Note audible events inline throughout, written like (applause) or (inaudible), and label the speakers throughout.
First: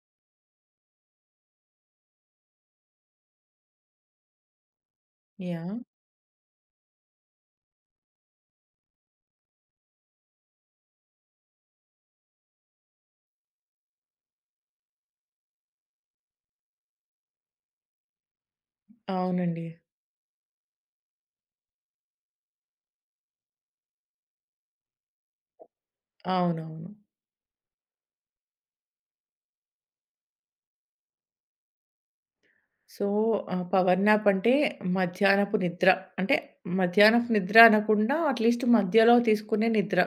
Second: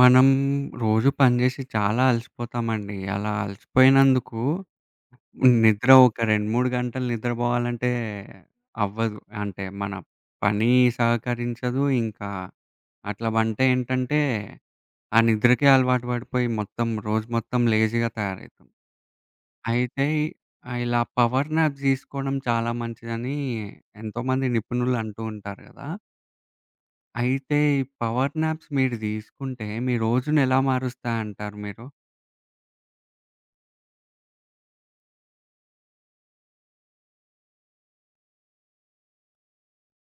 Speaker 1: మనం రోజు పని చేసి చాలా అలసిపోతామండి. అలా అలసిపోయినందుకు
Speaker 2: యాహ్!
Speaker 1: నిద్ర ఒక 2, 3 గంటలు నిద్రపోవాలంటే అవ్వదు. అంటే మన పని సహకరించదు. ఇంకా అట్లా అంటే ఏంటంటే, ఆ నిద్రకే అలవాటు పడిపోయి మొత్తం రోజు మొత్తం లేజీగా తయారవుతాం.
Speaker 2: అవునండి.
Speaker 1: అయితే ఇలా పవర్ నాప్స్ తీసుకోవడం చాలా మంచిదని ఎంతోమంది నిపుణులు అంటూ ఉంటారు కదా!
Speaker 2: అవునవును.
Speaker 1: అయితే ఈ పవర్ నాప్స్ మీరు తీసుకుంటే, మీ రోజునెలా మారుస్తాయంటారు మీరు?
Speaker 2: సో, పవర్ న్యాప్ అంటే మధ్యాహ్నపు నిద్ర. అంటే మధ్యాహ్నపు నిద్ర అనకుండా అట్‌లీస్ట్ మధ్యలో తీసుకునే నిద్ర.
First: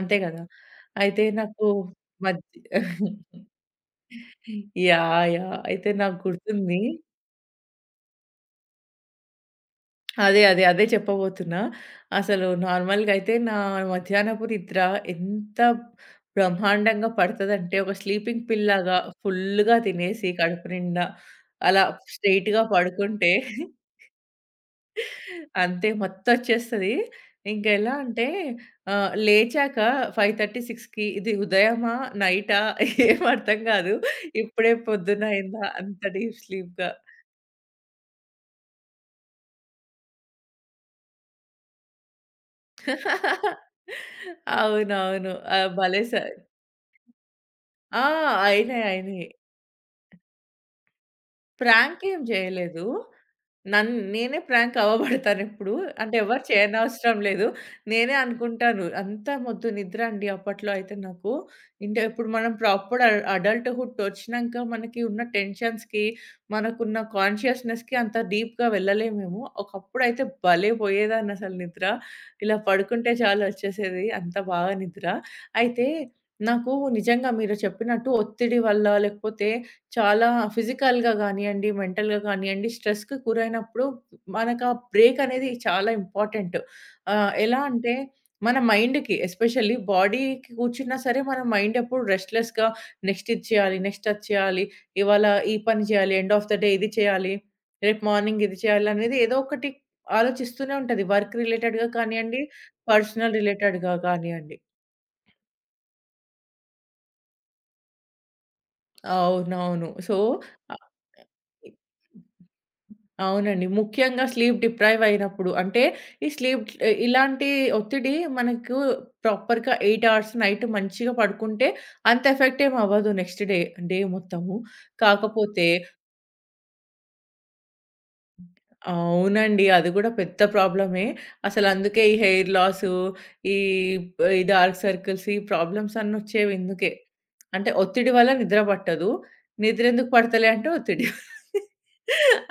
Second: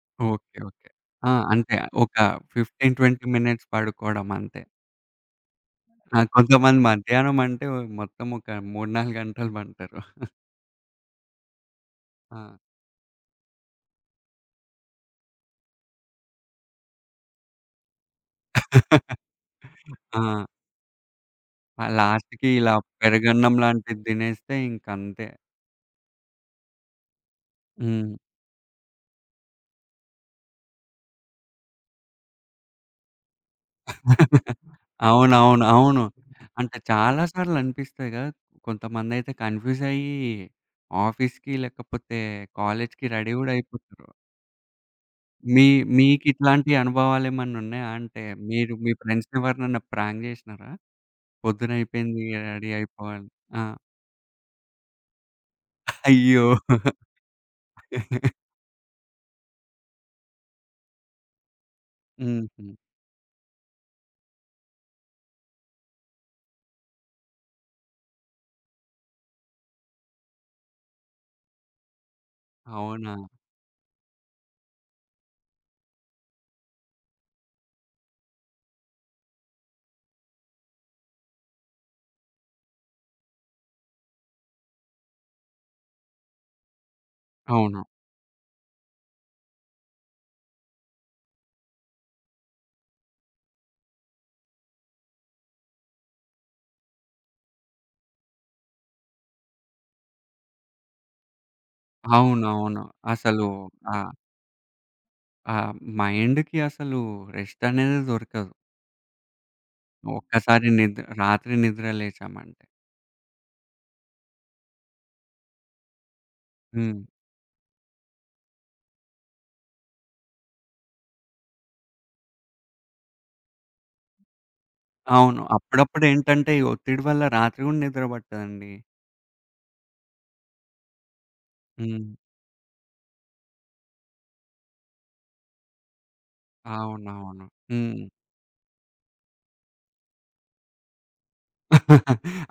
Speaker 2: అంతే గదా!
Speaker 1: ఓకే. ఓకే.
Speaker 2: అయితే
Speaker 1: ఆ!
Speaker 2: నాకు
Speaker 1: అంతే. ఒక
Speaker 2: మధ్య
Speaker 1: 15, 20
Speaker 2: (laughs)
Speaker 1: మినిట్స్ పడుకోవడం అంతే.
Speaker 2: యాహ్! యాహ్! అయితే నాకు
Speaker 1: ఆ! కొంతమంది
Speaker 2: గుర్తుంది
Speaker 1: మధ్యాహ్నం అంటే మొత్తం ఒక 3, 4 గంటలు పంటరు.
Speaker 2: అదే. అదే. అదే చెప్పబోతున్నా.
Speaker 1: ఆ!
Speaker 2: అసలు నార్మల్‌గా అయితే నా మధ్యాహ్నపు నిద్ర ఎంత బ్రహ్మాండంగా పడతదంటే, ఒక స్లీపింగ్ పిల్‌లాగా
Speaker 1: (laughs)
Speaker 2: ఫుల్‌గా
Speaker 1: ఆ!
Speaker 2: తినేసి కడుపు నిండా అలా
Speaker 1: ఆ లాస్ట్‌కి
Speaker 2: స్ట్రెయిట్‌గా
Speaker 1: ఇలా
Speaker 2: పడుకుంటే
Speaker 1: పెరుగన్నం
Speaker 2: (laughs)
Speaker 1: లాంటిది తినేస్తే ఇంకంతే.
Speaker 2: అంతే మత్తొచ్చేస్తది. ఇంక ఎలా
Speaker 1: హ్మ్.
Speaker 2: అంటే లేచాక 5:30, 6కి ఇది ఉదయమా? నైటా? (laughs) ఏం అర్థం గాదు. ఇప్పుడే
Speaker 1: అవునవును.
Speaker 2: పొద్దునయిందా? అంత
Speaker 1: అవును.
Speaker 2: డీప్
Speaker 1: అంటే
Speaker 2: స్లీప్‌గా.
Speaker 1: చాలా సార్లు అనిపిస్తాయి గదా! కొంతమందయితే కన్‌ఫ్యూజ్ అయ్యి ఆఫీస్‌కి లేకపోతే కాలేజ్‌కి రెడీ గూడా
Speaker 2: (laughs)
Speaker 1: అయిపోతారు.
Speaker 2: అవునవును.
Speaker 1: మీ
Speaker 2: ఆహ్, భలే స
Speaker 1: మీకిట్లాంటి అనుభవాలేమన్నా ఉన్నాయా?
Speaker 2: ఆ!
Speaker 1: అంటే మీరు
Speaker 2: అయినాయి.
Speaker 1: మీ
Speaker 2: అయినాయి.
Speaker 1: ఫ్రెండ్స్‌ని ఎవరినన్నా ప్రాంక్ జేసినారా?
Speaker 2: ప్రాంక్ ఏం
Speaker 1: పొద్దునయిపోయింది రెడీ
Speaker 2: జేయలేదు.
Speaker 1: అయిపోవాలి. ఆ!
Speaker 2: నేనే ప్రాంక్ అవ్వబడతానెప్పుడు. అంటే ఎవరు
Speaker 1: అయ్యో!
Speaker 2: చేయనవసరం లేదు. నేనే అనుకుంటాను. అంతా మొద్దు నిద్ర అండి అప్పట్లో అయితే నాకు. ఇంటే ఇప్పుడు మనం
Speaker 1: హుహు.
Speaker 2: ప్రాపర్ అడల్ట్‌హుడ్ ఒచ్చినంక మనకి ఉన్న టెన్షన్స్‌కి, మనకున్న కాన్షియస్‌నెస్‌కి అంత డీప్‌గా వెళ్ళలేమేమో. ఒకప్పుడైతే భలే పోయేదాన్నసలు నిద్ర. ఇలా పడుకుంటే
Speaker 1: అవునా?
Speaker 2: చాలు ఒచ్చేసేది. అంత బాగా నిద్ర. అయితే నాకు నిజంగా మీరు చెప్పినట్టు ఒత్తిడి వల్ల లేకపోతే చాలా ఫిజికల్‌గా గానియండి, మెంటల్‌గా గానియండి స్ట్రెస్‌కి గురైనప్పుడు మనకా బ్రేక్ అనేది చాలా ఇంపార్టెంట్. ఎలా
Speaker 1: అవును.
Speaker 2: అంటే మన మైండ్‌కి ఎస్పెషల్లీ బాడీకి కూర్చున్నా సరే మన మైండ్ ఎప్పుడు రెస్ట్‌లెస్‌గా నెక్స్ట్ ఇది చేయాలి, నెక్స్ట్ అది చేయాలి, ఇవాళ ఈ పని చేయాలి, ఎండ్ ఆఫ్ ద డే ఇది చేయాలి, రేపు మార్నింగ్ ఇది చేయాలి అనేది ఏదో ఒకటి ఆలోచిస్తూనే ఉంటది. వర్క్ రిలేటెడ్‌గా కానియండి,
Speaker 1: అవునవును.
Speaker 2: పర్సనల్
Speaker 1: అసలు
Speaker 2: రిలేటెడ్‌గా
Speaker 1: ఆ!
Speaker 2: కానియండి.
Speaker 1: ఆ మైండ్‌కి అసలు రెస్ట్ అనేది దొరకదు.
Speaker 2: అవునవును. సో,
Speaker 1: ఒక్కసారి
Speaker 2: ఆహ్,
Speaker 1: నిద్ర రాత్రి
Speaker 2: ఇ
Speaker 1: నిద్ర లేచామంటే.
Speaker 2: అవునండి. ముఖ్యంగా స్లీప్ డిప్రైవ్ అయినప్పుడు. అంటే ఈ స్లీప్
Speaker 1: హ్మ్.
Speaker 2: ఇలాంటి ఒత్తిడి మనకు ప్రాపర్‌గా 8 అవర్స్ నైట్ మంచిగా పడుకుంటే అంత ఎఫెక్ట్ ఏమి అవ్వదు నెక్స్ట్ డే, డే మొత్తము.
Speaker 1: అవును.
Speaker 2: కాకపోతే
Speaker 1: అప్పుడప్పుడేంటంటే ఈ ఒత్తిడి వల్ల రాత్రి గూడా నిద్ర పట్టదండి.
Speaker 2: అవునండి. అది కూడా పెద్ద ప్రాబ్లమే. అసలు అందుకే
Speaker 1: హ్మ్.
Speaker 2: ఈ హెయిర్ లాసు, ఈ ఈ డార్క్ సర్కిల్స్ ఈ ప్రాబ్లమ్స్ అన్నీ వచ్చేవి ఇందుకే.
Speaker 1: అవునవును.
Speaker 2: అంటే
Speaker 1: హ్మ్.
Speaker 2: ఒత్తిడి వల్ల నిద్ర పట్టదు. నిద్ర ఎందుకు పడతలే అంటే ఒత్తిడి.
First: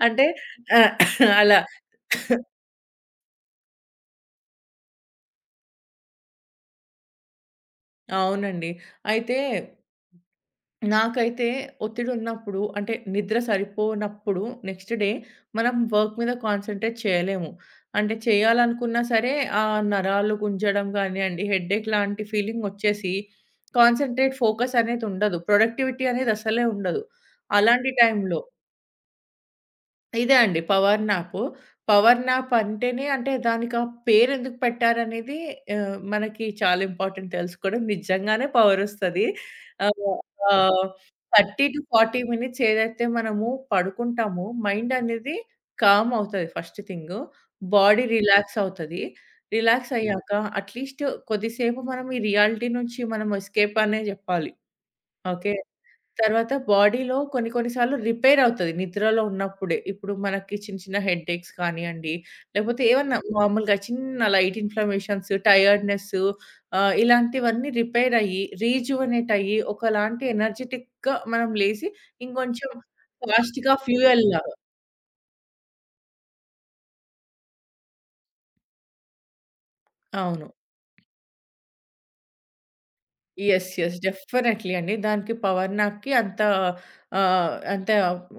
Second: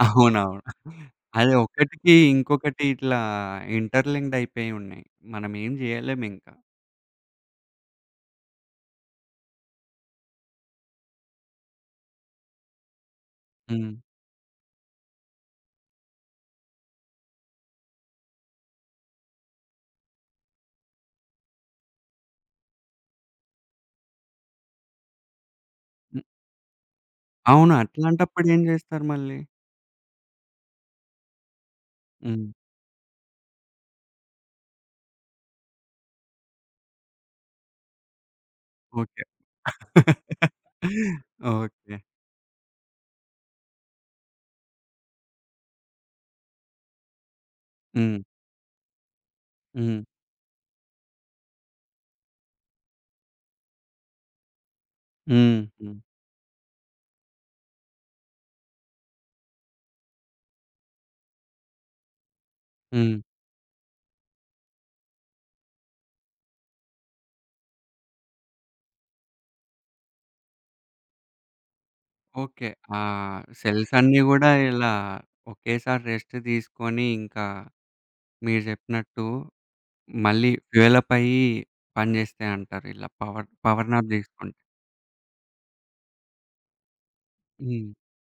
Speaker 2: అంటే
Speaker 1: అవునవును.
Speaker 2: ఆహ్,
Speaker 1: అదే
Speaker 2: అలా.
Speaker 1: ఒకటికి ఇంకొకటి ఇట్లా ఇంటర్‌లింక్డ్ అయిపోయి ఉన్నాయి. మనం ఏం జేయలేమింక.
Speaker 2: అవునండి. అయితే నాకైతే ఒత్తిడున్నప్పుడు అంటే నిద్ర
Speaker 1: హ్మ్.
Speaker 2: సరిపోనప్పుడు నెక్స్ట్ డే మనం వర్క్ మీద కాన్సంట్రేట్ చేయలేము. అంటే చేయాలనుకున్నా సరే ఆ నరాలు గుంజడం గానియండి, హెడ్‌ఏక్ లాంటి ఫీలింగ్ ఒచ్చేసి కాన్సంట్రేట్, ఫోకస్ అనేది ఉండదు. ప్రొడక్టివిటీ
Speaker 1: హ్మ్.
Speaker 2: అనేది అసలే ఉండదు.
Speaker 1: అవును.
Speaker 2: అలాంటి టైంలో
Speaker 1: అట్లాంటప్పుడు ఏం జేస్తారు మళ్ళీ?
Speaker 2: ఇదే అండి power nap. Power
Speaker 1: hmm.
Speaker 2: Nap అంటేనే అంటే దానికి ఆ పేరెందుకు పెట్టారనేది మనకి చాలా ఇంపార్టెంట్ తెలుసుకోవడం. నిజంగానే
Speaker 1: ఓకే.
Speaker 2: పవరొస్తది. ఆహ్, ఆహ్,
Speaker 1: (laughs) ఓకే.
Speaker 2: 30-40 మినిట్స్ ఏదైతే మనము పడుకుంటామో మైండ్ అనేది కామ్ అవుతది first thing. Body
Speaker 1: hmm.
Speaker 2: Relax అవుతది. రిలాక్స్
Speaker 1: హ్మ్.
Speaker 2: హ్మ్. అయ్యాక అట్‌లీస్ట్ కొద్దిసేపు మనం ఈ రియాలిటీ నుంచి మనం ఎస్కేప్ అనే జెప్పాలి. ఓకే.
Speaker 1: హ్మ్. హ్మ్.
Speaker 2: తర్వాత బాడీలో కొన్ని కొన్ని సార్లు రిపేర్ అవుతది నిద్రలో ఉన్నప్పుడే. ఇప్పుడు మనకి చిన్న చిన్న హెడ్‌ఏక్స్ కానియండి, లేకపోతే ఏవన్నా
Speaker 1: హ్మ్.
Speaker 2: మామూలుగా చిన్న లైట్ ఇన్‌ఫ్లమేషన్స్, టైర్డ్‌నెస్సు ఇలాంటివన్నీ రిపేర్ అయ్యి, రీజువనేట్ అయ్యి, ఒకలాంటి ఎనర్జిటిక్‌గా మనం లేసి
Speaker 1: ఓకే.
Speaker 2: ఇంకొంచెం
Speaker 1: ఆ
Speaker 2: ఫాస్ట్‌గా
Speaker 1: సెల్స్ అన్నీ గూడా
Speaker 2: ఫ్యూయల్‌లాగా
Speaker 1: ఇలా ఒకేసారి రెస్ట్ తీసుకొని ఇంకా మీరు జెప్పినట్టు
Speaker 2: అవును.
Speaker 1: మళ్ళీ ఫ్యూయలప్ అయ్యి పనిజేస్తాయంటారు. ఇలా power
Speaker 2: yes.
Speaker 1: Power
Speaker 2: yes.
Speaker 1: Nap తీసుకుంటే.
Speaker 2: డెఫినైట్‌లీ అండి. దానికి పవర్ నాప్‌కి అంత
Speaker 1: హ్మ్.
Speaker 2: అంత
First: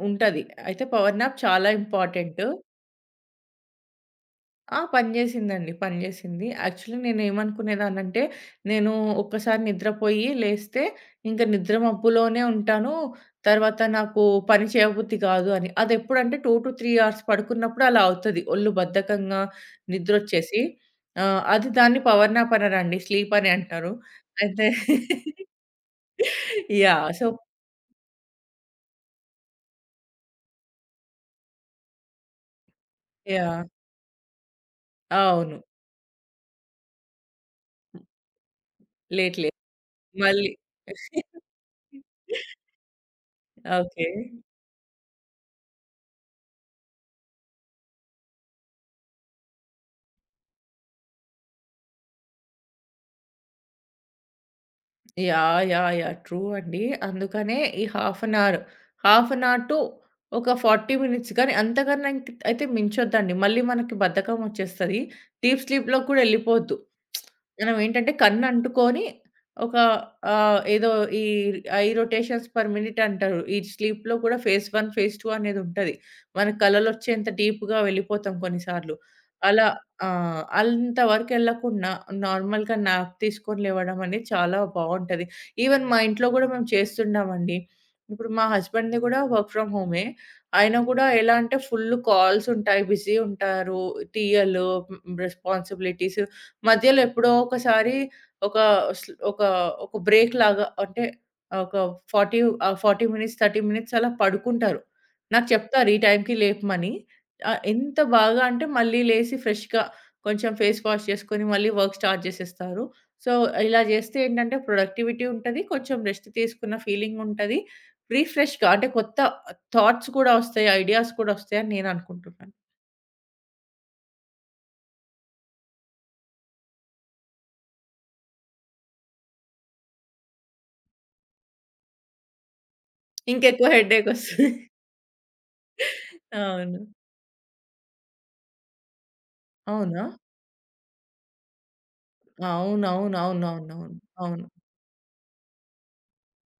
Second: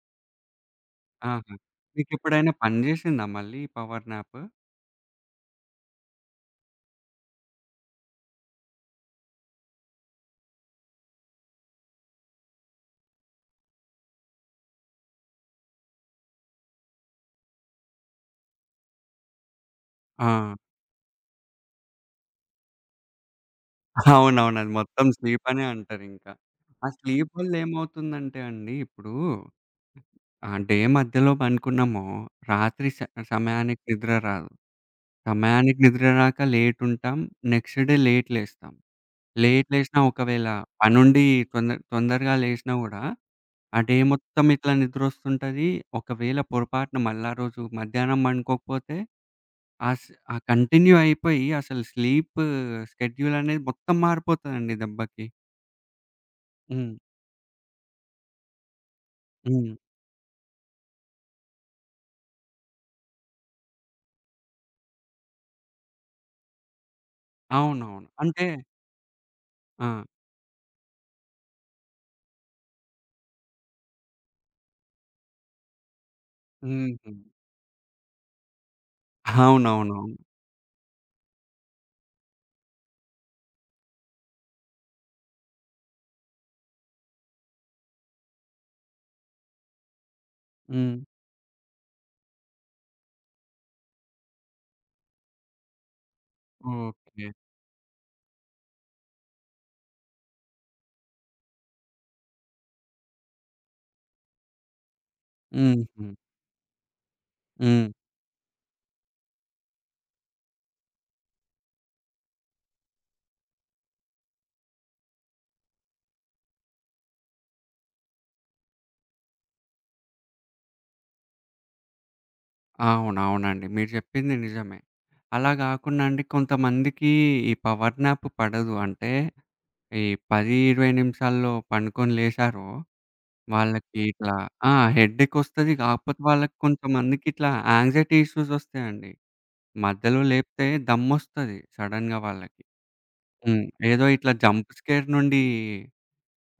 Speaker 2: ఉంటది. అయితే పవర్ నాప్
Speaker 1: ఆహా!
Speaker 2: చాలా ఇంపార్టెంటు.
Speaker 1: మీకెప్పుడైనా పని జేసిందా మళ్ళీ ఈ పవర్ నాప్?
Speaker 2: ఆ! పనిచేసిందండి. పనిచేసింది. యాక్చువల్లీ నేనేమనుకునేదాన్నంటే, నేను ఒక్కసారి నిద్రపోయి లేస్తే, ఇంక నిద్ర మబ్బులోనే ఉంటాను. తర్వాత నాకు పని చేయబుద్ధి కాదు అని. అదెప్పుడంటే 2-3 అవర్స్ పడుకున్నప్పుడు అలా అవుతది. ఒళ్ళు బద్ధకంగా
Speaker 1: ఆ!
Speaker 2: నిద్రొచ్చేసి. అది దాన్ని పవర్ నాప్ అనరండి. స్లీప్ అనే అంటారు.
Speaker 1: అవునవును.
Speaker 2: అయితే
Speaker 1: అది మొత్తం
Speaker 2: (laughs)
Speaker 1: స్లీప్ అనే అంటారింకా. ఆ
Speaker 2: యాహ్! సో
Speaker 1: స్లీప్ వల్ల ఏమవుతుందంటే అండి ఇప్పుడు డే మధ్యలో పనుకున్నామో రాత్రి స
Speaker 2: యాహ్!
Speaker 1: సమయానికి నిద్ర రాదు.
Speaker 2: అవును.
Speaker 1: సమయానికి నిద్ర రాక లేటుంటాం. నెక్స్ట్ డే లేట్ లేస్తాం.
Speaker 2: Late, late.
Speaker 1: లేట్ లేసినా ఒకవేళ
Speaker 2: మళ్ళీ
Speaker 1: పనుండి తొందర తొందరగా
Speaker 2: (laughs)
Speaker 1: లేసినా గూడా, ఆ డే
Speaker 2: ఓకే.
Speaker 1: మొత్తం ఇట్లా నిద్రొస్తుంటది. ఒకవేళ పొరపాటున మళ్ళా రోజు మధ్యాహ్నం పండుకోకపోతే, ఆ స్ ఆ కంటిన్యూ అయిపోయి అసలు స్లీప్ స్కెడ్యూల్ అనేది మొత్తం మారిపోతదండి దెబ్బకి.
Speaker 2: యాహ్! యాహ్! యాహ్! ట్రూ అండి.
Speaker 1: హ్మ్.
Speaker 2: అందుకనే ఈ half an hour, half an hour
Speaker 1: hmm.
Speaker 2: To ఒక 40 మినిట్స్ కానీ అంతకన్నా ఇంక్ అయితే మించొద్దండి. మళ్ళీ మనకి బద్ధకం వచ్చేస్తది. డీప్ స్లీప్‌లోకి కూడా ఎళ్ళిపోవద్దు. మనం
Speaker 1: అవునవును.
Speaker 2: ఏంటంటే
Speaker 1: అంటే
Speaker 2: కన్ను అంటుకొని ఒక
Speaker 1: ఆ!
Speaker 2: ఏదో ఈ ఐ రొటేషన్స్ పర్ మినిట్ అంటారు. ఈ స్లీప్‌లో కూడా ఫేజ్ 1, ఫేజ్ 2 అనేది ఉంటది. మన
Speaker 1: హుహు.
Speaker 2: కలలొచ్చేంత డీప్‌గా వెళ్ళిపోతాం కొన్నిసార్లు. అలా
Speaker 1: అవునవునవును.
Speaker 2: ఆ! అంత వరకెళ్ళకుండా నార్మల్‌గా న్యాప్ తీసుకొని లేవడం అనేది చాలా బావుంటది. ఈవెన్ మా ఇంట్లో గూడా మేము చేస్తున్నామండి. ఇప్పుడు మా హస్బెండ్‌ది గూడా వర్క్ ఫ్రమ్ హోమే. ఆయన
Speaker 1: హ్మ్.
Speaker 2: గూడా ఎలా అంటే ఫుల్ కాల్స్ ఉంటాయి, బిజీ ఉంటారు, టీఎలు, రెస్పాన్సిబిలిటీస్ మధ్యలో
Speaker 1: ఓకే.
Speaker 2: ఎప్పుడో ఒకసారి ఒక స్ ఒక ఒక బ్రేక్ లాగా అంటే ఒక 40 40 మినిట్స్, 30 మినిట్స్ అలా పడుకుంటారు. నాకు చెప్తారు ఈ
Speaker 1: హుహు.
Speaker 2: టైంకి లేపమని.
Speaker 1: హ్మ్.
Speaker 2: ఎంత బాగా అంటే మళ్ళీ లేసి ఫ్రెష్‌గా కొంచెం ఫేస్ వాష్ చేసుకొని మళ్ళీ వర్క్ స్టార్ట్ చేసేస్తారు. సో, ఇలా జేస్తే ఏంటంటే ప్రొడక్టివిటీ ఉంటది. కొంచెం రెస్ట్ తీసుకున్న ఫీలింగ్ ఉంటది. రిఫ్రెష్‌గా అంటే కొత్త థాట్స్ కూడా వస్తాయి. ఐడియాస్ కూడా వస్తాయని నేను అనుకుంటున్నాను.
Speaker 1: అవునవునండి. మీరు చెప్పింది నిజమే. అలా గాకుండా అండి కొంతమందికి ఈ పవర్ న్యాప్ పడదు. అంటే ఈ 10, 20 నిమిషాల్లో పండుకొని లేచారో
Speaker 2: ఇంకెక్కువ
Speaker 1: వాళ్ళకి
Speaker 2: హెడ్‌ఏక్
Speaker 1: ఇట్లా
Speaker 2: వస్తది.
Speaker 1: ఆ! హెడ్‌ఏకొస్తది. కాకపోతే
Speaker 2: (laughs)
Speaker 1: వాళ్ళకి
Speaker 2: అవును.
Speaker 1: కొంతమందికి ఇట్లా యాంగ్జైటీ ఇష్యూస్ వస్తాయండి.
Speaker 2: అవునా?
Speaker 1: మధ్యలో లేపితే దమ్మొస్తది సడెన్‌గా వాళ్ళకి. హ్మ్.
Speaker 2: అవునవునవునవునవును.
Speaker 1: ఏదో ఇట్లా
Speaker 2: అవును. అవును
Speaker 1: జంప్ స్కేర్ నుండి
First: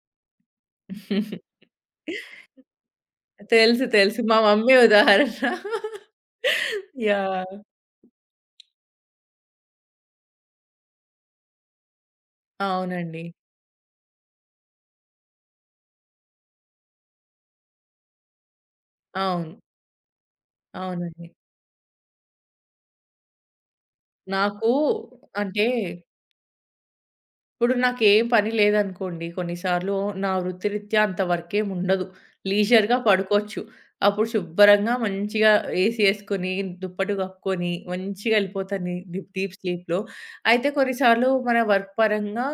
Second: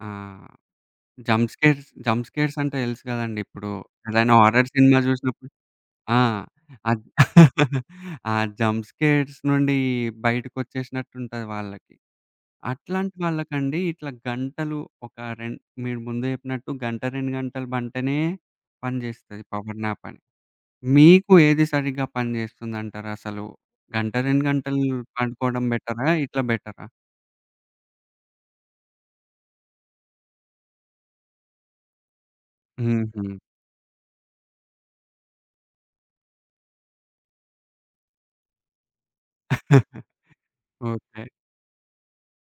Speaker 1: ఆహ్,
Speaker 2: (laughs) అవును అవును
Speaker 1: జంప్
Speaker 2: అవును
Speaker 1: స్కేర్స్ జంప్ స్కేర్స్ అంటే తెలుసు కదండీ! ఇప్పుడు
Speaker 2: తెలుసు. తెలుసు.
Speaker 1: ఏదైనా
Speaker 2: మా
Speaker 1: హారర్
Speaker 2: మమ్మీ
Speaker 1: సినిమా చూసినప్పుడు
Speaker 2: ఉదాహరణ.
Speaker 1: ఆ!
Speaker 2: (laughs)
Speaker 1: అద్
Speaker 2: యాహ్!
Speaker 1: ఆ జంప్ స్కేర్స్ నుండి బయటకొచ్చేసినట్టుంటది వాళ్ళకి. అట్లాంటి
Speaker 2: అవునండి.
Speaker 1: వాళ్ళకండి ఇట్లా గంటలు ఒక రెం మీరు ముందు చెప్పినట్టు గంట, 2 గంటలు బంటేనే పనిజేస్తది
Speaker 2: అవును.
Speaker 1: పవర్ న్యాప్ అని.
Speaker 2: అవునండి.
Speaker 1: మీకు ఏది సరిగ్గా పనిజేస్తుందంటారసలు? గంట, 2
Speaker 2: నాకు
Speaker 1: గంటలు పడుకోవడం
Speaker 2: అంటే
Speaker 1: బెటరా? ఇట్లా బెటరా?
Speaker 2: ఇప్పుడు నాకేం పని లేదనుకోండి, కొన్నిసార్లు నా వృత్తిరీత్యా అంత వర్కేం ఉండదు. లీజర్‌గా
Speaker 1: హుహు.
Speaker 2: పడుకోవచ్చు. అప్పుడు శుభ్రంగా మంచిగా ఏసీ ఏసుకొని, దుప్పటి కప్పుకొని, మంచిగా ఎళ్ళిపోతాను ని డీప్ డీప్ స్లీప్‌లో. అయితే
Speaker 1: ఓకే.
Speaker 2: కొన్నిసార్లు మన వర్క్ పరంగా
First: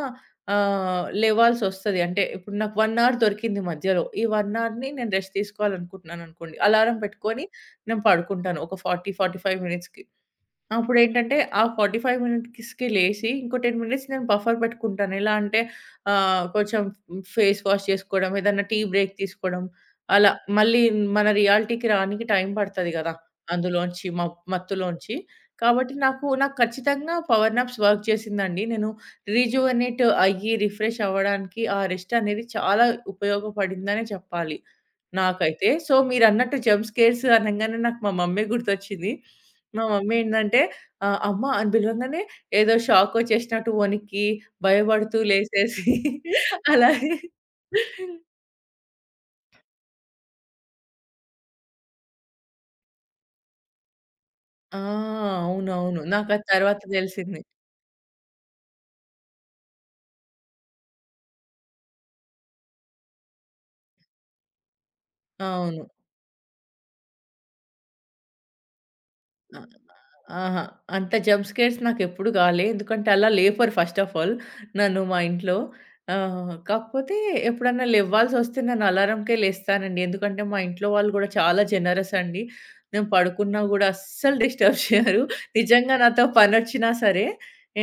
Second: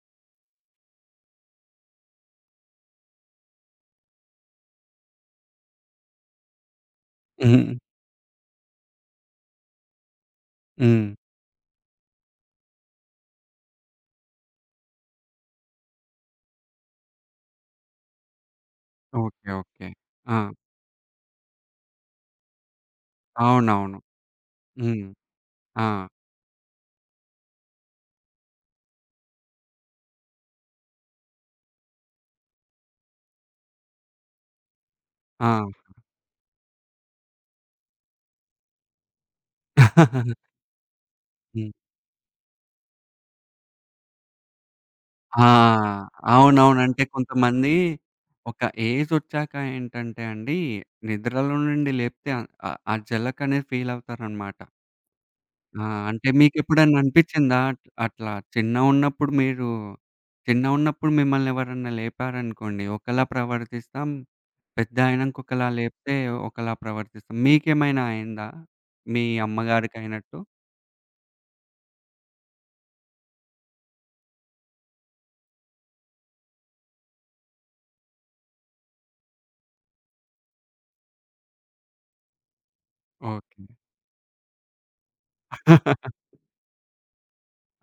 Speaker 2: లేవాల్సొస్తది. అంటే ఇప్పుడు నాకు 1 అవర్ దొరికింది మధ్యలో. ఈ 1 అవర్‌ని నేను రెస్ట్ తీసుకోవాలనుకుంటున్నాననుకోండి. అలారం పెట్టుకొని
Speaker 1: హ్మ్.
Speaker 2: నేను పడుకుంటాను. ఒక 40, 45 మినిట్స్‌కి.
Speaker 1: హ్మ్.
Speaker 2: అప్పుడేంటంటే, ఆ 45 మినిట్స్‌కి లేసి, ఇంకో 10 మినిట్స్ నేను బఫర్ పెట్టుకుంటాను. ఎలా అంటే కొంచెం ఫేస్ వాష్ చేసుకోవడం, ఏదన్నా టీ బ్రేక్
Speaker 1: ఓకే.
Speaker 2: తీసుకోవడం,
Speaker 1: ఓకే.
Speaker 2: అలా.
Speaker 1: ఆ!
Speaker 2: మళ్ళీ మన రియాలిటీకి రానికి టైం పడతది గదా!
Speaker 1: అవునవును.
Speaker 2: అందులోంచి
Speaker 1: హ్మ్.
Speaker 2: మత్తులోంచి.
Speaker 1: ఆ!
Speaker 2: కాబట్టి నాకు నాకు ఖచ్చితంగా పవర్ నాప్స్ వర్క్ చేసిందండి. నేను రిజువనేట్ అయ్యి, రిఫ్రెష్ అవ్వడానికి ఆ రెస్ట్ అనేది చాలా ఉపయోగపడిందనే చెప్పాలి
Speaker 1: ఆ!
Speaker 2: నాకైతే. సో, మీరన్నట్టు జంప్ స్కేర్స్ అనంగానే నాకు మా మమ్మీ గుర్తొచ్చింది. మా మమ్మీ
Speaker 1: (laughs)
Speaker 2: ఏందంటే అమ్మ
Speaker 1: హ్మ్.
Speaker 2: అని పిలవంగానే ఏదో షాకొచ్చేసినట్టు వణికి, భయపడుతూ
Speaker 1: ఆ!
Speaker 2: లేసేసి (laughs)
Speaker 1: అవునవును. అంటే
Speaker 2: అలాగే
Speaker 1: కొంతమంది ఒక ఏజొచ్చాక ఏంటంటే అండి, నిద్రలో నుండి లేపితే ఆహ్, ఆహ్, ఆ జలకనేది ఫీలవుతారనమాట.
Speaker 2: ఆ!
Speaker 1: ఆ!
Speaker 2: అవునవును.
Speaker 1: అంటే
Speaker 2: నాకది తర్వాత
Speaker 1: మీకెప్పుడన్నా
Speaker 2: తెలిసింది.
Speaker 1: అనిపిచ్చిందా? అట్లా చిన్నగున్నప్పుడు మీరు చిన్నగున్నప్పుడు మిమ్మల్నెవరన్నా లేపారనుకోండి, ఒకలా ప్రవర్తిస్తాం. పెద్దయినంక ఒకలా
Speaker 2: అవును.
Speaker 1: లేపితే ఒకలా ప్రవర్తిస్తాం. మీకేమైనా అయిందా? మీ
Speaker 2: అ
Speaker 1: అమ్మగారికయినట్టు?
Speaker 2: అహా! అంత జంప్ స్కేర్స్ నాకెప్పుడు కాలే. ఎందుకంటే అలా లేపరు ఫస్ట్ ఆఫ్ ఆల్ నన్ను మా ఇంట్లో. కాకపోతే ఎప్పుడన్నా లెవ్వాల్సొస్తే నేను అలారంకే లేస్తానండి. ఎందుకంటే మా ఇంట్లో వాళ్ళు గూడా చాలా జనరస్ అండి. నేను పడుకున్నా
Speaker 1: ఓకే.
Speaker 2: గూడా అస్సలు డిస్టర్బ్ (laughs) చేయరు.
Speaker 1: ఆ!
Speaker 2: నిజంగా
Speaker 1: (laughs)
Speaker 2: నాతో పనొచ్చినా సరే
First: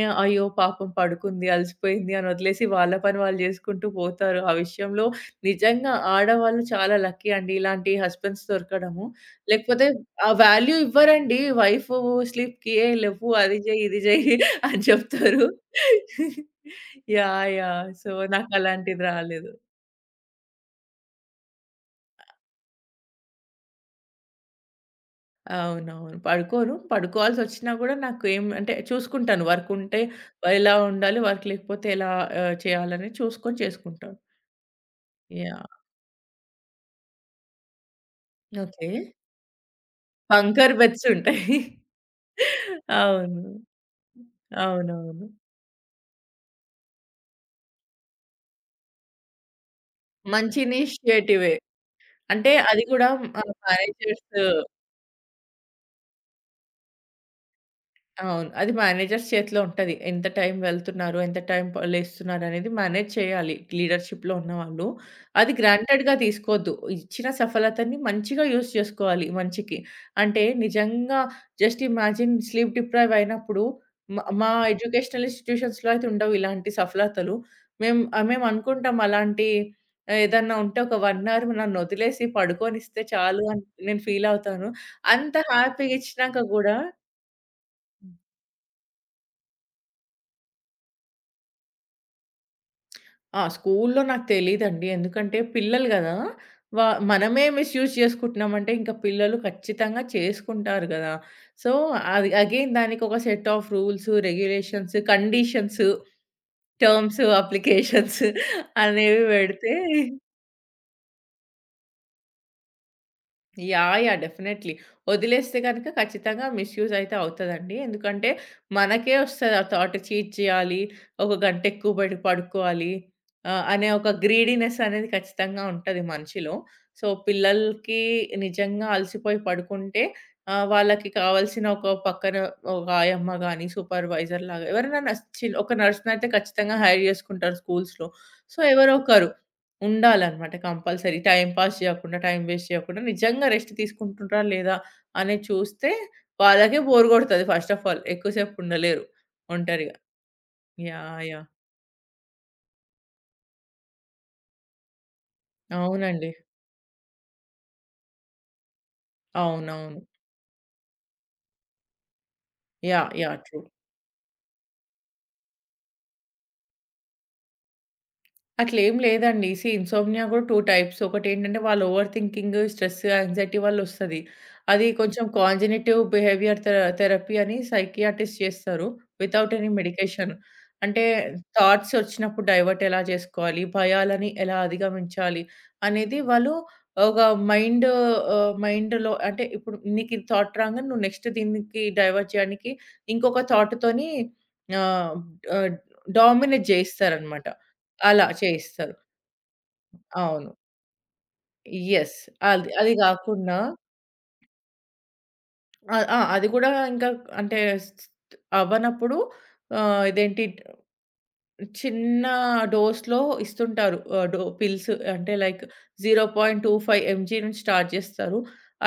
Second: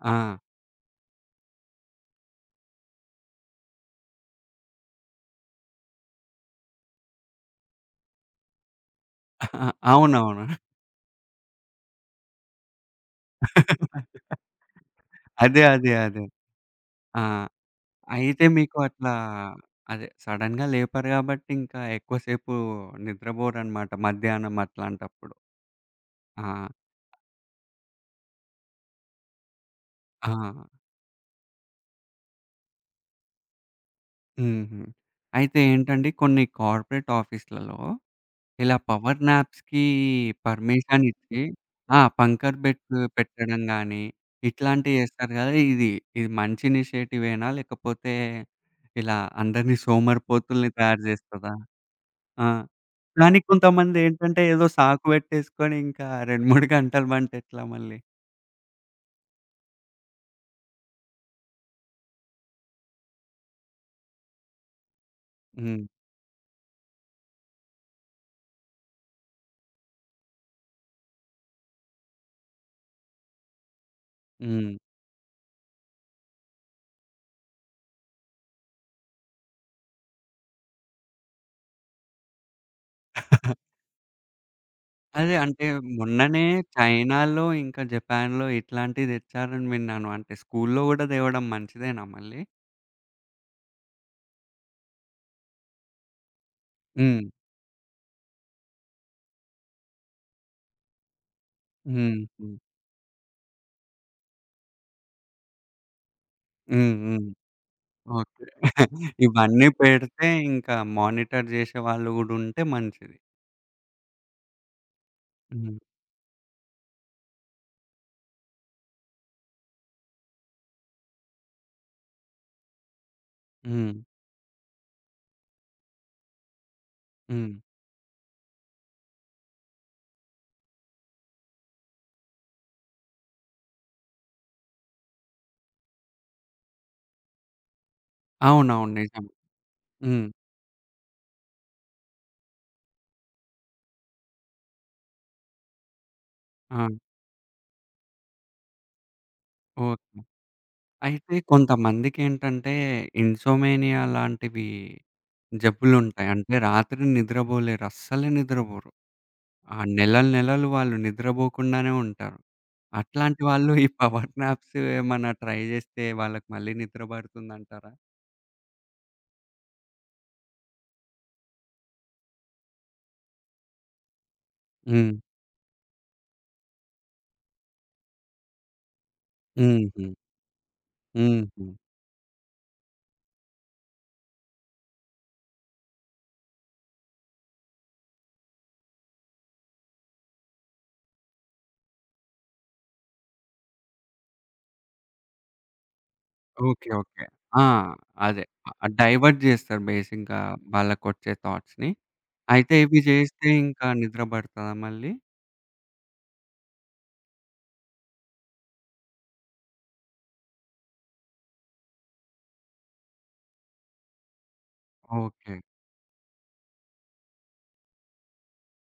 Speaker 2: ఏ అయ్యో! పాపం పడుకుంది, అలసిపోయింది అని వదిలేసి వాళ్ళ పని వాళ్ళు జేసుకుంటూ పోతారు. ఆ విషయంలో నిజంగా ఆడవాళ్ళు చాలా లక్కీ అండి. ఇలాంటి హస్బెండ్స్ దొరకడము. లేకపోతే ఆ
Speaker 1: అవునవును.
Speaker 2: వాల్యూ ఇవ్వరండి. వైఫు స్లీప్‌కి "ఏ లెవ్వు అది జెయి, ఇది జెయి" అని చెప్తారు.
Speaker 1: అదే. అదే. అదే. ఆ!
Speaker 2: యాహ్! యాహ్! సో,
Speaker 1: అయితే మీకు
Speaker 2: నాకలాంటిది
Speaker 1: అట్లా
Speaker 2: రాలేదు.
Speaker 1: అదే సడెన్‌గా లేపారు గాబట్టి ఇంకా ఎక్కువ సేపు నిద్రబోరనమాట మధ్యాహ్నం అట్లాంటప్పుడు.
Speaker 2: అవునవును.
Speaker 1: ఆ!
Speaker 2: పడుకోను. పడుకోవాల్సొచ్చినా గూడా నాకు ఏం అంటే చూసుకుంటాను. వర్క్ ఉంటే
Speaker 1: ఆ!
Speaker 2: ఎలా ఉండాలి, వర్క్ లేకపోతే ఎలా చేయాలని చూసుకొని చేసుకుంటాను.
Speaker 1: హుహు. అయితే
Speaker 2: యాహ్!
Speaker 1: ఏంటండి కొన్ని కార్పొరేట్ ఆఫీస్‌లలో ఇలా
Speaker 2: ఓకే.
Speaker 1: పవర్ నాప్స్‌కి
Speaker 2: బంకర్
Speaker 1: పర్మిషన్
Speaker 2: బెడ్స్
Speaker 1: ఇచ్చి
Speaker 2: ఉంటాయి.
Speaker 1: ఆ! పంకర్ బెడ్స్
Speaker 2: అవును.
Speaker 1: పెట్టడం గాని, ఇట్లాంటివి
Speaker 2: అవునవును.
Speaker 1: చేస్తారు గదా! ఇది ఇది మంచి ఇనిషియేటివేనా? లేకపోతే ఇలా అందరిని
Speaker 2: మంచి
Speaker 1: సోమరిపోతుల్ని తయారు జేస్తదా?
Speaker 2: ఇనిషియేటివే.
Speaker 1: ఆ!
Speaker 2: అంటే అది గూడా
Speaker 1: కానీ
Speaker 2: మేనేజర్స్
Speaker 1: కొంతమందేంటంటే ఏదో సాకు పెట్టేసుకొని ఇంకా 2, 3 గంటలు పంటెట్లా మళ్ళీ?
Speaker 2: అవును. అది మేనేజర్స్ చేతిలో ఉంటది. ఎంత టైం వెళ్తున్నారు? ఎంత టైం లేస్తున్నారనేది మేనేజ్ చేయాలి లీడర్‌షిప్‌లో ఉన్నవాళ్ళు. అది
Speaker 1: హ్మ్.
Speaker 2: గ్రాంటెడ్‌గా తీసుకోవద్దు. ఇచ్చిన సఫలతని మంచిగా యూజ్ చేసుకోవాలి మంచికి. అంటే నిజంగా జస్ట్ ఇమాజిన్ స్లీప్ డిప్రైవ్ అయినప్పుడు మా
Speaker 1: హ్మ్.
Speaker 2: ఎడ్యుకేషనల్ ఇన్‌స్టిట్యూషన్స్‌లో అయితే ఉండవు ఇలాంటి సఫలతలు. మేము మేమనుకుంటాం అలాంటి ఆ, ఏదన్నా ఉంటే ఒక 1 అవర్ నన్నొదిలేసి పడుకోనిస్తే చాలు అని
Speaker 1: (laughs)
Speaker 2: నేను ఫీల్ అవుతాను.
Speaker 1: అదే
Speaker 2: అంత
Speaker 1: అంటే
Speaker 2: హ్యాపీగా
Speaker 1: మొన్ననే
Speaker 2: ఇచ్చినాక గూడా
Speaker 1: చైనాలో, ఇంకా జపాన్‌లో ఇట్లాంటివి తెచ్చారని విన్నాను. అంటే స్కూల్లో గూడా తేవడం మంచిదేనా మళ్ళీ?
Speaker 2: ఆ! స్కూల్లో నాకు తెలీదండి. ఎందుకంటే పిల్లలు గదా! వా
Speaker 1: హ్మ్.
Speaker 2: మనమే మిస్‌యూజ్ చేసుకుంటున్నామంటే ఇంకా పిల్లలు ఖచ్చితంగా చేసుకుంటారు గదా! సో,
Speaker 1: హ్మ్.
Speaker 2: అది
Speaker 1: హ్మ్.
Speaker 2: అగైన్ దానికొక set of rules, regulations, conditions,
Speaker 1: hmm.
Speaker 2: Terms,
Speaker 1: hmm.
Speaker 2: Applications
Speaker 1: okay. (laughs)
Speaker 2: అనేవి
Speaker 1: ఇవన్నీ
Speaker 2: పెడితే
Speaker 1: పెడితే ఇంకా మానిటర్ జేసే వాళ్ళు గూడా ఉంటే మంచిది.
Speaker 2: యాహ్! యాహ్! డెఫినైట్‌లీ. వదిలేస్తే
Speaker 1: హ్మ్.
Speaker 2: గనక ఖచ్చితంగా మిస్‌యూజ్ అయితే అవుతదండి. ఎందుకంటే మనకే వస్తది ఆ థాట్ చీట్ చేయాలి, ఒక గంట ఎక్కువ బయట పడుకోవాలి అనే
Speaker 1: హ్మ్.
Speaker 2: ఒక గ్రీడీనెస్ అనేది ఖచ్చితంగా ఉంటది మనిషిలో. సో,
Speaker 1: హ్మ్.
Speaker 2: పిల్లలకి నిజంగా అలసిపోయి పడుకుంటే వాళ్ళకి కావాల్సిన ఒక పక్కన ఒక ఆయమ్మ గాని, సూపర్‌వైజర్‌లాగా ఎవరైనా నర్స్ చి ఒక నర్స్‌నైతే ఖచ్చితంగా హైర్ చేసుకుంటారు స్కూల్స్‌లో. సో,
Speaker 1: అవునవును.
Speaker 2: ఎవరో
Speaker 1: నిజం.
Speaker 2: ఒకరు
Speaker 1: హ్మ్.
Speaker 2: ఉండాలనమాట కంపల్సరీ. టైమ్ పాస్ జేయకుండా, టైమ్ వేస్ట్ జేయకుండా నిజంగా రెస్ట్ తీసుకుంటుండ్రా లేదా అనేది చూస్తే వాళ్ళకే
Speaker 1: ఆ!
Speaker 2: బోర్ గొడతది ఫస్ట్ ఆఫ్ ఆల్. ఎక్కువ సేపు ఉండలేరు ఒంటరిగా.
Speaker 1: ఓకే.
Speaker 2: యాహ్!
Speaker 1: అయితే
Speaker 2: యాహ్!
Speaker 1: కొంతమందికేంటంటే, ఇన్సోమేనియా లాంటివి జబ్బులుంటాయి.
Speaker 2: అవునండి.
Speaker 1: అంటే రాత్రి నిద్రబోలేరు. అస్సలే నిద్రబోరు. ఆ
Speaker 2: అవునవును.
Speaker 1: నెలలు నెలలు వాళ్ళు నిద్రబోకుండానే ఉంటారు.
Speaker 2: యాహ్! యాహ్!
Speaker 1: అట్లాంటి
Speaker 2: ట్రూ.
Speaker 1: వాళ్ళు ఈ పవర్ నాప్స్ ఏమన్నా ట్రై జేస్తే వాళ్ళకి మళ్ళీ నిద్ర పడుతుందంటారా?
Speaker 2: అట్లేం లేదండి. సీ ఇన్సోమ్నియా గూడా 2 టైప్స్. ఒకటేంటంటే వాళ్ళు ఓవర్ థింకింగ్, స్ట్రెస్, యాంగ్జైటీ వల్లొస్తది. అది
Speaker 1: హ్మ్.
Speaker 2: కొంచెం కాంజినిటివ్ బిహేవియర్ థెరపీ అని సైకియాట్రిస్ట్ చేస్తారు. Without any
Speaker 1: uh huh.
Speaker 2: మెడికేషన్. అంటే
Speaker 1: హుహు.
Speaker 2: థాట్స్ ఒచ్చినప్పుడు డైవర్ట్ ఎలా జేసుకోవాలి? భయాలని ఎలా అధిగమించాలి? అనేది వాళ్ళు ఒక మైండ్ మైండ్‌లో అంటే ఇప్పుడు నీకు ఈ థాట్ రాంగానే నువ్వు నెక్స్ట్ దీనికి డైవర్ట్ చేయడానికి ఇంకొక థాట్‌తోని ఆహ్, ఆహ్, డామినేట్
Speaker 1: ఓకే. ఓకే.
Speaker 2: జేయిస్తారనమాట.
Speaker 1: ఆ!
Speaker 2: అలా
Speaker 1: అదే.
Speaker 2: చేయిస్తారు.
Speaker 1: డైవర్ట్ జేస్తారు బేసిక్‌గా
Speaker 2: అవును.
Speaker 1: వాళ్ళకొచ్చే థాట్స్‌ని.
Speaker 2: యెస్. అది
Speaker 1: అయితే
Speaker 2: అది
Speaker 1: ఇవి జేస్తే
Speaker 2: గాకుండా
Speaker 1: ఇంకా నిద్ర పడతదా మళ్ళీ?
Speaker 2: ఆ! అది గూడా ఇంకా అంటే స్ స్ అవ్వనప్పుడు ఇదేంటి చిన్న డోస్‌లో ఇస్తుంటారు. డో పిల్స్ అంటే
Speaker 1: ఓకే.
Speaker 2: లైక్ 0.25 ఎంజీ నుంచి స్టార్ట్ జేస్తారు.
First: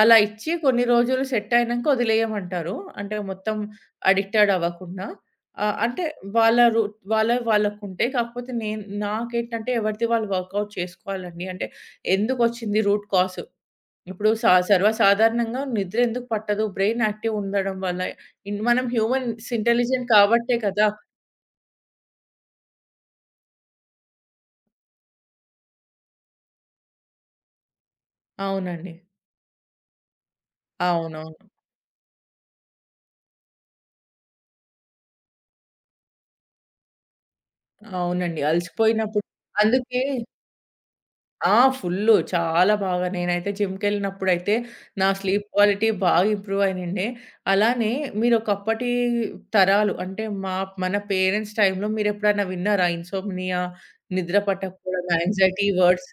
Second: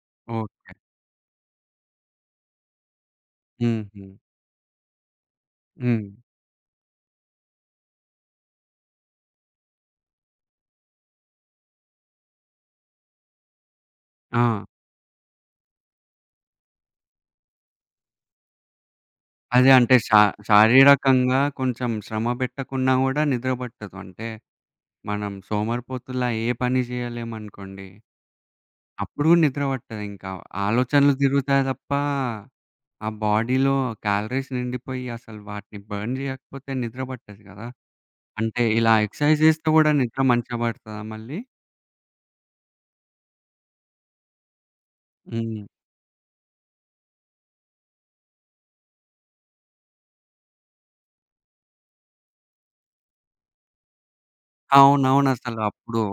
Speaker 2: అలా ఇచ్చి
Speaker 1: ఓకే.
Speaker 2: కొన్ని రోజులు సెట్ అయినంక వదిలేయమంటారు. అంటే మొత్తం
Speaker 1: హుహు.
Speaker 2: అడిక్టెడ్ అవ్వకుండా. అంటే
Speaker 1: హ్మ్.
Speaker 2: వాళ్ళ రు వాళ్ళవి వాళ్ళకుంటాయి. కాకపోతే నేను నాకేంటంటే ఎవరిది వాళ్ళు వర్కౌట్ చేసుకోవాలండి. అంటే ఎందుకొచ్చింది రూట్ కాజ్. ఇప్పుడు
Speaker 1: ఆ!
Speaker 2: సర్వసాధారణంగా నిద్ర ఎందుకు పట్టదు? బ్రెయిన్ యాక్టివ్ ఉండడం వల్ల. ఇన్ మనం హ్యూమన్స్
Speaker 1: అదే అంటే
Speaker 2: ఇంటెలిజెంట్ కాబట్టే కదా!
Speaker 1: శారీరకంగా కొంచెం శ్రమ పెట్టకున్నా గూడా నిద్ర పట్టదు. అంటే మనం సోమరిపోతుల్లా ఏ పని జేయలేమనుకోండి.
Speaker 2: అవునండి.
Speaker 1: అప్పుడు నిద్ర పట్టదింకా. ఆలోచనలు
Speaker 2: అవునవును.
Speaker 1: తిరుగుతాయి తప్ప, ఆ బాడీలో క్యాలరీస్ నిండిపోయి అసలు వాటిని బర్న్ జేయకపోతే నిద్ర పట్టదు గదా!
Speaker 2: అవునండి.
Speaker 1: అంటే ఇలా
Speaker 2: అలసిపోయినప్పుడు
Speaker 1: ఎక్సర్‌సైజ్ జేస్తే గూడా
Speaker 2: అందుకే
Speaker 1: నిద్ర మంచిగా పడతదా మళ్ళీ?
Speaker 2: ఆ! ఫుల్లు. చాలా బాగా. నేనైతే జిమ్‌కెళ్ళినప్పుడైతే నా స్లీప్
Speaker 1: హ్మ్.
Speaker 2: క్వాలిటీ బాగా ఇంప్రూవ్ అయినండే. అలానే మీరొకప్పటి తరాలు అంటే మన పేరెంట్స్ టైమ్‌లో మీరెప్పుడైనా విన్నారా? ఇన్సోమ్నియా, నిద్ర పట్టకపోవడం,
Speaker 1: అవునవును. అసలు
Speaker 2: యాంగ్జైటీ
Speaker 1: అప్పుడు
Speaker 2: వర్డ్స్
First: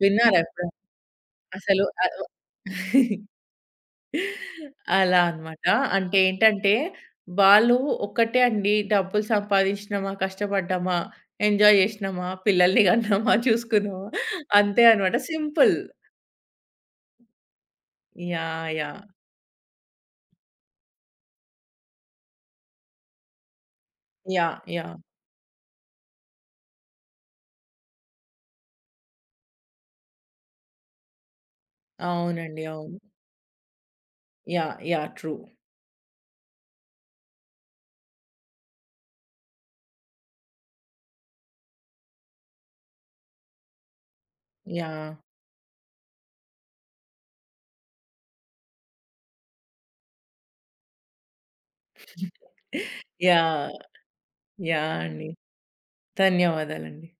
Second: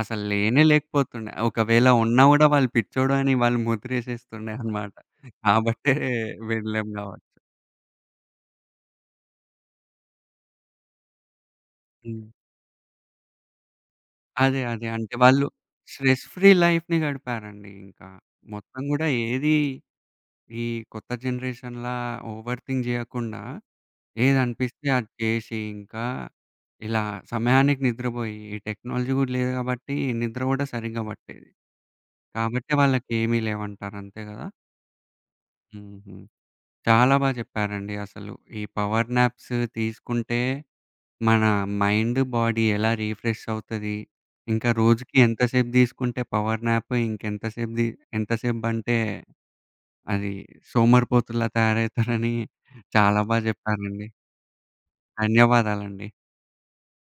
Speaker 1: అసలు
Speaker 2: విన్నారా
Speaker 1: లేనే
Speaker 2: ఎప్పుడైనా?
Speaker 1: లేకపోతుండే.
Speaker 2: అసలు
Speaker 1: ఒకవేళ ఉన్నా గూడా వాళ్ళు పిచ్చోడు
Speaker 2: (laughs)
Speaker 1: అని
Speaker 2: అ
Speaker 1: వాళ్ళు ముద్రేసేస్తుండే అన్నమాట.
Speaker 2: అలా అన్నమాట.
Speaker 1: కాబట్టే
Speaker 2: అంటే ఏంటంటే,
Speaker 1: వెళ్ళాం గాబట్టి.
Speaker 2: వాళ్ళు ఒక్కటే అండి డబ్బులు సంపాదించినామా, కష్టపడ్డామా, ఎంజాయ్
Speaker 1: హ్మ్.
Speaker 2: చేసినామా, పిల్లల్ని కన్నామా, చూసుకున్నామా
Speaker 1: అదే.
Speaker 2: అంతే
Speaker 1: అదే. అంటే
Speaker 2: అన్నమాట.
Speaker 1: వాళ్ళు
Speaker 2: సింపుల్.
Speaker 1: స్ట్రెస్ ఫ్రీ లైఫ్‌ని గడిపారండి ఇంకా.
Speaker 2: యాహ్!
Speaker 1: మొత్తం
Speaker 2: యాహ్!
Speaker 1: గూడా ఏది ఈ కొత్త జనరేషన్‌లా ఓవర్ థింక్ జేయకుండా
Speaker 2: యాహ్!
Speaker 1: ఏదనిపిస్తే
Speaker 2: యాహ్!
Speaker 1: అది చేసి, ఇంకా ఇలా సమయానికి నిద్రబోయి ఈ టెక్నాలజీ గూడా లేదు గాబట్టి నిద్ర గూడా సరిగ్గా పట్టేది.
Speaker 2: అవునండి.
Speaker 1: కాబట్టి
Speaker 2: అవును.
Speaker 1: వాళ్ళకేమీ లేవంటారు. అంతే గదా!
Speaker 2: యాహ్! యాహ్! ట్రూ.
Speaker 1: హుహు. చాలా బా చెప్పారండి అసలు. ఈ పవర్ నాప్స్ తీసుకుంటే మన మైండ్, బాడీ ఎలా రిఫ్రెష్ అవుతది. ఇంకా
Speaker 2: యాహ్!
Speaker 1: రోజుకి ఎంతసేపు తీసుకుంటే పవర్ నాప్ ఇంకెంతసేపు ది ఎంతసేపు అంటే అది సోమరిపోతుల్లా
Speaker 2: యాహ్!
Speaker 1: తయారవుతారని చాలా బా
Speaker 2: యాహ్! (laughs)
Speaker 1: చెప్పారండి.
Speaker 2: అండి.
Speaker 1: ధన్యవాదాలండి.
Speaker 2: ధన్యవాదాలండి.